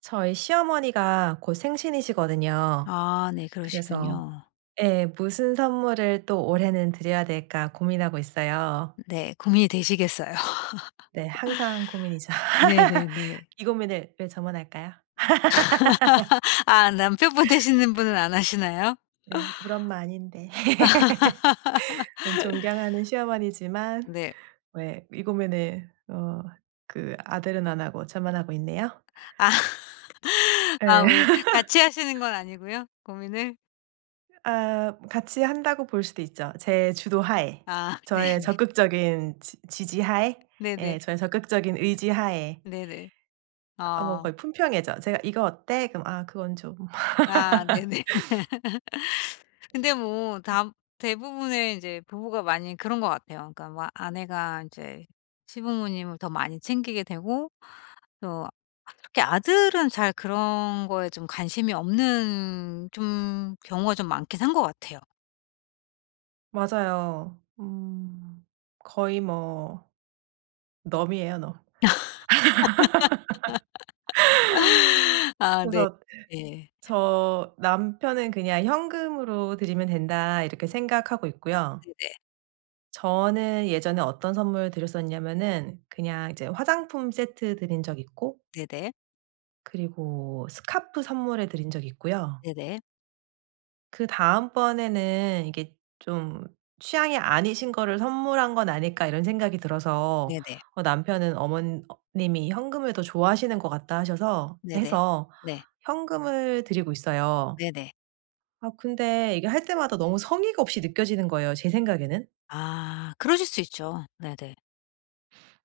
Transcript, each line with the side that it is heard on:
right: 저희 시어머니가 곧 생신이시거든요.
left: 아, 네,
right: 그래서
left: 그러시군요.
right: 예. 무슨 선물을 또 올해는 드려야 될까 고민하고 있어요.
left: 네, 고민이 되시겠어요.
right: 네. 항상 고민이죠.
left: 네네네.
right: 이 고민을 왜 저만 할까요?
left: 아, 남편분 되시는 분은 안 하시나요?
right: 네. 우리 엄마 아닌데. 존경하는 시어머니지만
left: 네.
right: 왜 이 고민을 그 아들은 안 하고 저만 하고 있네요.
left: 아. 아, 왜
right: 예.
left: 같이 하시는 건 아니고요, 고민을?
right: 아 같이 한다고 볼 수도 있죠. 제 주도하에.
left: 아,
right: 저의
left: 네네.
right: 적극적인 지 지지하에
left: 네네.
right: 예 저의 적극적인 의지하에.
left: 네네.
right: 아 뭐
left: 어.
right: 거의 품평회죠. 제가 "이거 어때?" 그럼 "아 그건 좀."
left: 아, 네네. 근데 뭐 다 대부분의 인제 부부가 많이 그런 것 같아요. 그러니까 막 아내가 인제 시부모님을 더 많이 챙기게 되고 그 특히 아들은 잘 그런 거에 좀 관심이 없는 좀 경우가 좀 많긴 한 것 같아요.
right: 맞아요. 음. 거의 뭐 넘이에요, 넘.
left: 아, 네.
right: 그래서
left: 네.
right: 저 남편은 그냥 '현금으로 드리면 된다.' 이렇게 생각하고 있고요.
left: 네네.
right: 저는 예전에 어떤 선물을 드렸었냐면은 그냥 이제 화장품 세트 드린 적 있고
left: 네네.
right: 그리고 스카프 선물해 드린 적이 있고요.
left: 네네.
right: 그다음번에는 이게 좀 '취향이 아니신 거를 선물한 건 아닐까.' 이런 생각이 들어서
left: 네네.
right: 남편은 어머 님이 "현금을 더 좋아하시는 것 같다." 하셔서
left: 네네.
right: 해서
left: 네,
right: 현금을 드리고 있어요.
left: 네네.
right: 아 근데 이게 할 때마다 너무 성의가 없이 느껴지는 거예요, 제 생각에는.
left: 아, 그러실 수 있죠. 네네.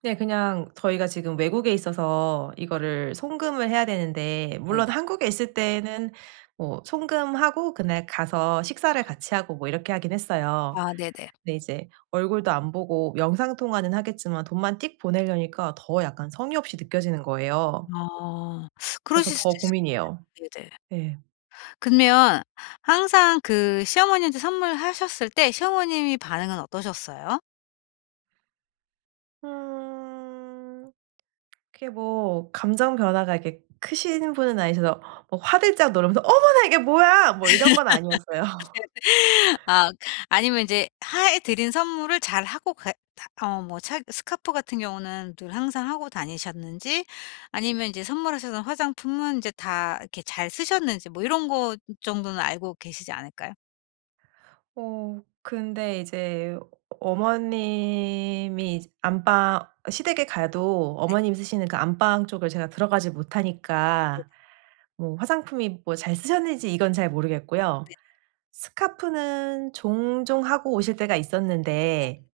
right: 네. 그냥 저희가 지금 외국에 있어서 이거를 송금을 해야 되는데 물론
left: 네네.
right: 한국에 있을 때는 뭐 송금하고 그날 가서 식사를 같이 하고 뭐 이렇게 하긴 했어요.
left: 아, 네네.
right: 근데 이제 얼굴도 안 보고 영상 통화는 하겠지만 돈만 띡 보내려니까 더 약간 성의 없이 느껴지는 거예요.
left: 어
right: 그래서
left: 그러실 수도
right: 더
left: 있을 것
right: 고민이에요.
left: 같아요. 네네.
right: 네.
left: 그러면 항상 그 시어머니한테 선물하셨을 때 시어머님이 반응은 어떠셨어요?
right: 음. 그게 뭐 감정 변화가 이렇게 크신 분은 아니셔서 뭐 화들짝 놀면서 "어머나 이게 뭐야!" 뭐 이런 건 아니었어요.
left: 아, 아니면 이제 해 드린 선물을 잘하고 가 뭐 차 스카프 같은 경우는 늘 항상 하고 다니셨는지, 아니면 이제 선물하셨던 화장품은 이제 다 이렇게 잘 쓰셨는지 뭐 이런 것 정도는 알고 계시지 않을까요?
right: 근데 이제 어머님이 이제 안방 시댁에 가도 어머님이 쓰시는 그 안방 쪽을 제가 들어가지
left: 네.
right: 못하니까 뭐 화장품이 뭐 잘 쓰셨는지 이건 잘 모르겠고요. 스카프는 종종 하고 오실 때가
left: 네네네네.
right: 있었는데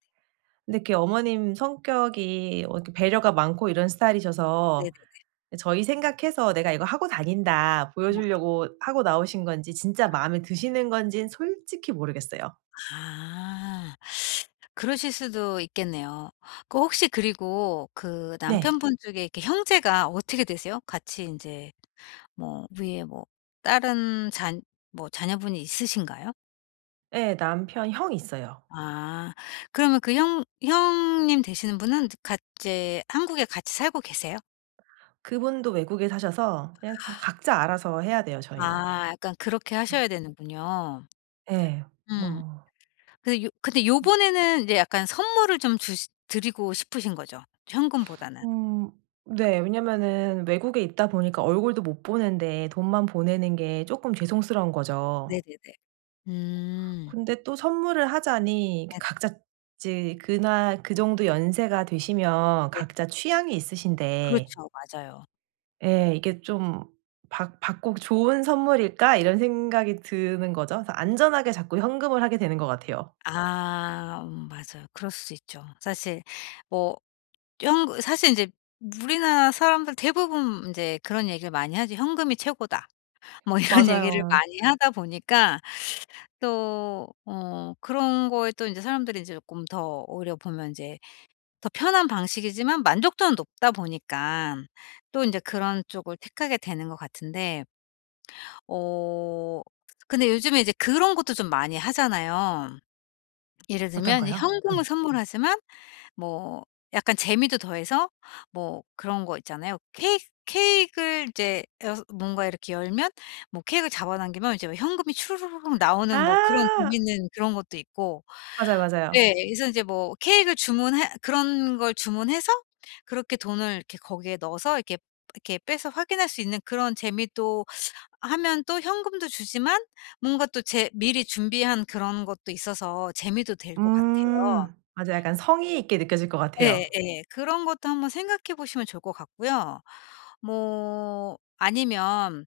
right: 근데 그 어머님 성격이 이렇게 배려가 많고 이런 스타일이셔서
left: 네네.
right: 저희 생각해서 '내가 이거 하고 다닌다.' 보여주려고 하고 나오신 건지 진짜 마음에 드시는 건지는 솔직히 모르겠어요.
left: 아. 그러실 수도 있겠네요. 혹시 그리고 그
right: 네.
left: 남편분 쪽에 이렇게 형제가 어떻게 되세요? 같이 인제 뭐 위에 뭐 다른 잔 뭐 자녀분이 있으신가요?
right: 예. 남편 형 있어요.
left: 아. 그러면 그 형 형님 되시는 분은 같 이제 한국에 같이 살고 계세요?
right: 그분도 외국에 사셔서 그냥 가 각자 알아서 해야 돼요 저희는.
left: 아, 약간 그렇게
right: 뭐
left: 하셔야 되는군요.
right: 예.
left: 음.
right: 뭐
left: 근데 요 근데 요번에는 이제 약간 선물을 좀 주 드리고 싶으신 거죠? 현금보다는.
right: 음 네. 왜냐면은 외국에 있다 보니까 얼굴도 못 보는데 돈만 보내는 게 조금 죄송스러운 거죠.
left: 네네네. 음.
right: 근데 또 선물을 하자니 그
left: 네네.
right: 각자 이제 그날 그 정도 연세가 되시면
left: 네네.
right: 각자 취향이 있으신데.
left: 그렇죠. 맞아요.
right: 예. 이게 좀 받 '받고 좋은 선물일까?' 이런 생각이 드는 거죠. 그래서 안전하게 자꾸 현금을 하게 되는 것 같아요.
left: 맞아요. 그럴 수 있죠. 사실, 뭐 영 사실 이제 우리나라 사람들 대부분 이제 그런 얘기를 많이 하죠. "현금이 최고다." 뭐 이런 얘기를
right: 맞아요.
left: 많이 하다 보니까 또 그런 거에 또 인제 사람들이 인제 쪼끔 더 오히려 보면 인제 더 편한 방식이지만 만족도는 높다 보니깐 또 인제 그런 쪽을 택하게 되는 것 같은데, 어 근데 요즘에 이제 그런 것도 좀 많이 하잖아요. 예를 들면 이제
right: 어떤가요?
left: 현금을
right: 네.
left: 선물하지만 뭐 약간 재미도 더해서, 뭐 그런 거 있잖아요. 케익 케크를 이제 여 뭔가 이렇게 열면, 뭐케크를 잡아당기면 이제 막 현금이 추르륵 나오는 뭐 그런
right: 아.
left: 재밌는 그런 것도 있고.
right: 맞아요, 맞아요.
left: 네, 그래서 이제 뭐케크를 주문해 그런 걸 주문해서, 그렇게 돈을 이렇게 거기에 넣어서 이렇게 빼서 확인할 수 있는 그런 재미도 하면, 또 현금도 주지만 뭔가 또 제 미리 준비한 그런 것도 있어서 재미도 될 것 같아요.
right: 음. 맞아요. 약간 성의 있게 느껴질 것 같아요.
left: 예예. 그런 것도 한번 생각해 보시면 좋을 것 같고요. 뭐 아니면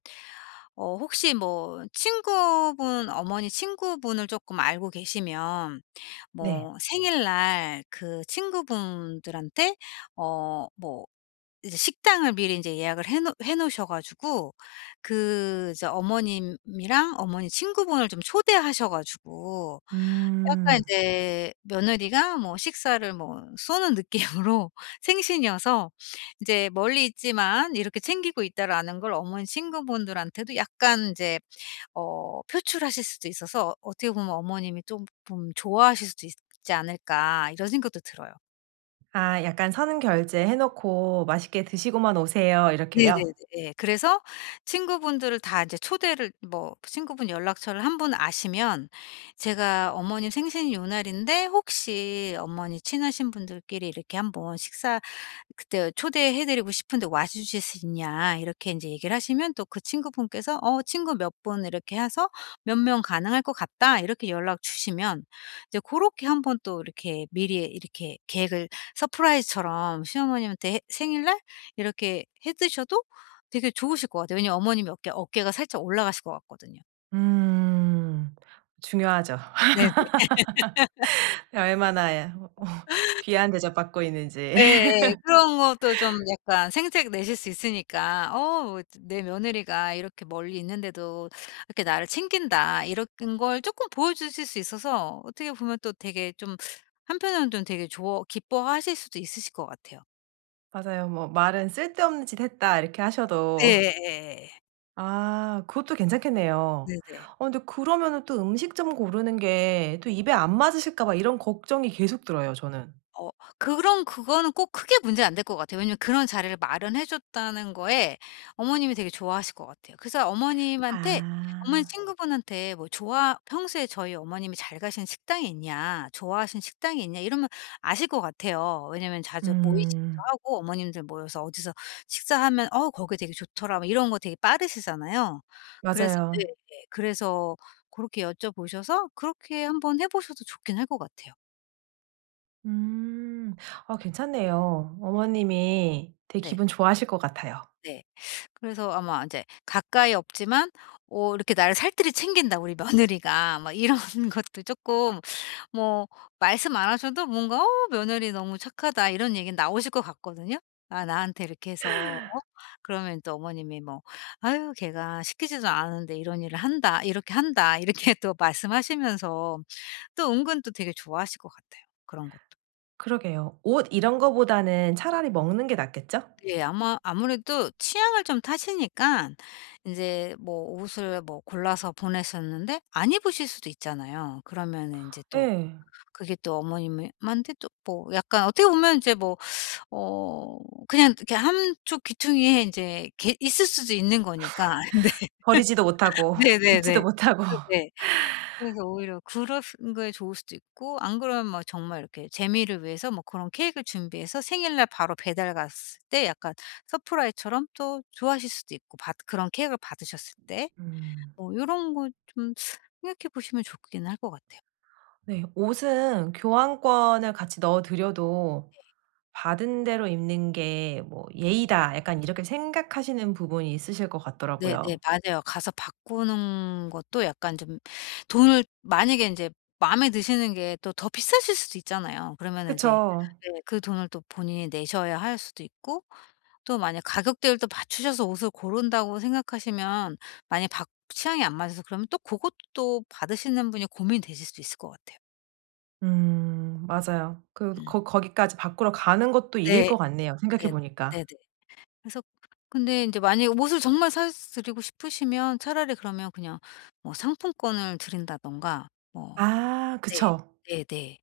left: 혹시 뭐 친구분 어머니 친구분을 쪼끔 알고 계시면,
right: 네.
left: 뭐 생일날 그 친구분들한테 어뭐 이제 식당을 미리 인제 예약을 해놓해 놓으셔 가지고, 그 이제 어머님이랑 어머니 친구분을 좀 초대하셔 가지고, 약간
right: 음.
left: 인제 며느리가 뭐 식사를 뭐 쏘는 느낌으로 생신이어서, 인제 '멀리 있지만 이렇게 챙기고 있다.'라는 걸 어머니 친구분들한테도 약간 인제 표출하실 수도 있어서, 어떻게 보면 어머님이 쪼금 좋아하실 수도 있지 않을까 이런 생각도 들어요.
right: 아 약간 "선 결제 해 놓고 맛있게 드시고만 오세요."
left: 네네네.
right: 이렇게요?
left: 예. 그래서 친구분들을 다 이제 초대를, 뭐 친구분 연락처를 한 분 아시면 "제가 어머님 생신이 요 날인데 혹시 어머니 친하신 분들끼리 이렇게 한번 식사 그때 초대해 드리고 싶은데 와 주실 수 있냐?" 이렇게 인제 얘기를 하시면, 또 그 친구분께서 "어 친구 몇 분 이렇게 해서 몇 명 가능할 것 같다." 이렇게 연락 주시면, 이제 고렇게 한번 또 이렇게 미리 이렇게 계획을 서프라이즈처럼 시어머님한테 해 생일날 이렇게 해 드셔도 되게 좋으실 것 같아요. 왜냐면 어머님이 어깨가 살짝 올라가실 것 같거든요.
right: 음. 중요하죠.
left: 네네.
right: 얼마나 귀한 대접받고 있는지.
left: 예예. 그런 것도 좀 약간 생색 내실 수 있으니까, '어 내 며느리가 이렇게 멀리 있는데도 이렇게 나를 챙긴다.' 이런 걸 쪼끔 보여주실 수 있어서, 어떻게 보면 또 되게 좀, 한편으로는 좀 되게 좋아 기뻐하실 수도 있으실 것 같아요.
right: 맞아요. 뭐 말은 "쓸데없는 짓 했다." 이렇게 하셔도
left: 예예예예.
right: 아 그것도 괜찮겠네요.
left: 네네.
right: 어 근데 그러면은 또 음식점 고르는 게 또 입에 안 맞으실까 봐 이런 걱정이 계속 들어요 저는.
left: 어 그런 그거는 꼭 크게 문제는 안 될 것 같아요. 왜냐면 그런 자리를 마련해 줬다는 거에 어머님이 되게 좋아하실 것 같아요. 그래서 어머님한테 어머니
right: 아.
left: 친구분한테 뭐 좋아 평소에 저희 어머님이 잘 가시는 식당이 있냐, 좋아하시는 식당이 있냐 이러면 아실 것 같아요. 왜냐면 자주 모이시기도
right: 음.
left: 하고, 어머님들 모여서 어디서 식사하면 "어 거기 되게 좋더라." 뭐 이런 거 되게 빠르시잖아요. 그래서
right: 맞아요.
left: 예예. 그래서 고렇게 여쭤보셔서 그렇게 한번 해 보셔도 좋긴 할 것 같아요.
right: 음. 아 괜찮네요. 어머님이 되게
left: 네.
right: 기분 좋아하실 것 같아요.
left: 네. 그래서 아마 이제 가까이 없지만 이렇게 나를 살뜰히 챙긴다 우리 며느리가 막 이런 것도 쪼끔, 뭐 말씀 안 하셔도 뭔가 '어 며느리 너무 착하다.' 이런 얘기는 나오실 것 같거든요. 아, 나한테 이렇게 해서. 그러면 또 어머님이 뭐 "아유 걔가 시키지도 않았는데 이런 일을 한다. 이렇게 한다." 이렇게 또 말씀하시면서 또 은근 또 되게 좋아하실 것 같아요, 그런 것도.
right: 그러게요. 옷 이런 거보다는 차라리 먹는 게 낫겠죠?
left: 네. 아마 아무래도 취향을 좀 타시니까, 이제 뭐 옷을 뭐 골라서 보내셨는데 안 입으실 수도 있잖아요. 그러면은 제또
right: 예.
left: 그게 또 어머님한테 또 뭐 약간 어떻게 보면 이제 뭐 어 그냥 이렇게 한쪽 귀퉁이에 이제 있을 수도 있는 거니까.
right: 버리지도 못하고
left: 네, 네네. 네.
right: 입지도 못하고.
left: 네, 네. 그래서 오히려 그런 게 좋을 수도 있고, 안 그러면 뭐 정말 이렇게 재미를 위해서 뭐 그런 케이크를 준비해서 생일날 바로 배달 갔을 때 약간 서프라이즈처럼 또 좋아하실 수도 있고, 받 그런 케이크를 받으셨을 때
right: 음.
left: 뭐 이런 거 좀 생각해 보시면 좋긴 할 것 같아요.
right: 네. 옷은 교환권을 같이 넣어 드려도 '받은 대로 입는 게 뭐 예의다.' 약간 이렇게 생각하시는 부분이 있으실 것
left: 네네.
right: 같더라고요.
left: 맞아요. 가서 바꾸는 것도 약간 좀, 돈을 만약에 인제 마음에 드시는 게 또 더 비싸실 수도 있잖아요. 그러면은 인제, 네,
right: 그쵸.
left: 그 돈을 또 본인이 내셔야 할 수도 있고, 또 만약 가격대를 또 맞추셔서 옷을 고른다고 생각하시면 만약에 박 취향이 안 맞아서 그러면 또 고것도 또 받으시는 분이 고민되실 수도 있을 것 같아요.
right: 맞아요. 그
left: 음.
right: 거 거기까지 바꾸러 가는 것도 일일
left: 네.
right: 것 같네요, 생각해
left: 네.
right: 보니까.
left: 네네. 그래서 근데 이제 만약에 옷을 정말 사 드리고 싶으시면 차라리 그러면 그냥 뭐 상품권을 드린다든가 뭐.
right: 아
left: 네.
right: 그쵸.
left: 네네.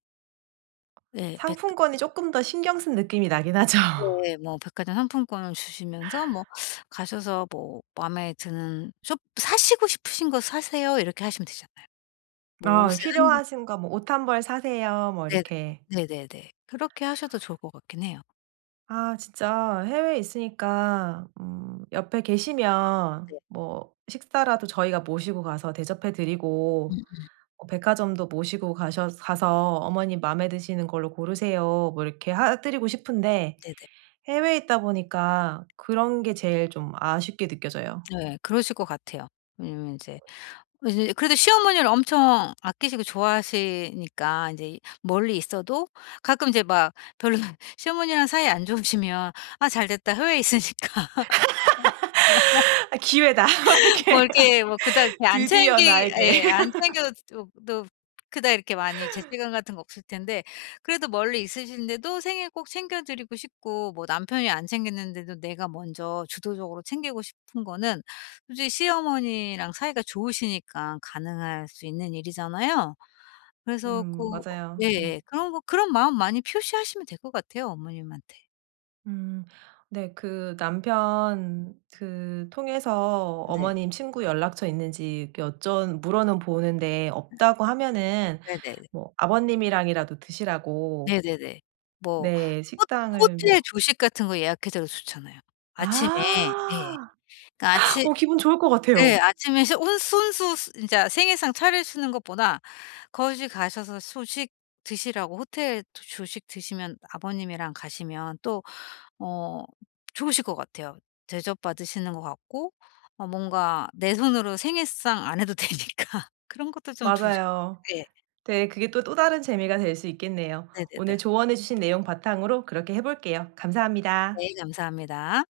left: 예. 백
right: 상품권이 조금 더 신경 쓴 느낌이 나긴 하죠.
left: 예. 뭐 백화점 상품권을 주시면서 뭐 가셔서 뭐 마음에 드는 쇼 "사시고 싶으신 거 사세요." 이렇게 하시면 되잖아요. 뭐
right: 아
left: 옷을 한 장.
right: 필요하신가 뭐 "옷 한 벌 사세요." 뭐
left: 네네.
right: 이렇게.
left: 네네네. 그렇게 하셔도 좋을 것 같긴 해요.
right: 아 진짜 해외에 있으니까 옆에 계시면
left: 네.
right: 뭐 식사라도 저희가 모시고 가서 대접해 드리고
left: 음음.
right: 뭐 백화점도 모시고 가셔 가서 "어머님 마음에 드시는 걸로 고르세요." 뭐 이렇게 하 드리고 싶은데
left: 네네.
right: 해외에 있다 보니까 그런 게 제일 좀 아쉽게 느껴져요.
left: 네. 그러실 것 같아요. 왜냐면 인제 이제 그래도 시어머니를 엄청 아끼시고 좋아하시니까 인제 멀리 있어도, 가끔 이제 막 별로 시어머니랑 사이 안 좋으시면 '아 잘됐다. 해외에 있으니까.'
right: '아 기회다.' 막
left: 뭐
right: 이렇게
left: 이렇게 뭐 그닥 이렇게 안
right: '드디어
left: 챙기
right: 나에게.'
left: 예, 안 챙겨도 도 그닥 이렇게 많이 죄책감 같은 거 없을 텐데, 그래도 멀리 있으신데도 생일 꼭 챙겨 드리고 싶고, 뭐 남편이 안 챙겼는데도 내가 먼저 주도적으로 챙기고 싶은 거는 솔직히 시어머니랑 사이가 좋으시니까 가능할 수 있는 일이잖아요. 그래서
right: 맞아요. 음.
left: 예예. 그런 마음 많이 표시하시면 될 것 같아요, 어머님한테.
right: 음. 네. 그 남편 그 통해서
left: 네.
right: 어머님 친구 연락처 있는지 여쭤 물어는 보는데 없다고 하면은
left: 네네.
right: 뭐 아버님이랑이라도 드시라고
left: 네네네. 뭐
right: 네
left: 호
right: 식당을
left: 호텔
right: 뭐
left: 조식 같은 거 예약해 드려도 좋잖아요. 아침에, 예.
right: 아.
left: 그러니까 아침
right: 어 기분 좋을 것
left: 예,
right: 같아요.
left: 아침에 소 혼 손수 스 진짜 생일상 차리시는 것보다 거기 가셔서 소식 드시라고 호텔 조 조식 드시면 아버님이랑 가시면 또 어 좋으실 것 같아요. 대접받으시는 것 같고, 뭔가 내 손으로 생일상 안 해도 되니까, 그런 것도 좀 좋으실 것
right: 맞아요.
left: 같아요. 네.
right: 네. 그게 또 다른 재미가 될 수 있겠네요. 오늘
left: 네네네.
right: 조언해 주신 내용 바탕으로 그렇게 해 볼게요. 감사합니다.
left: 네, 감사합니다.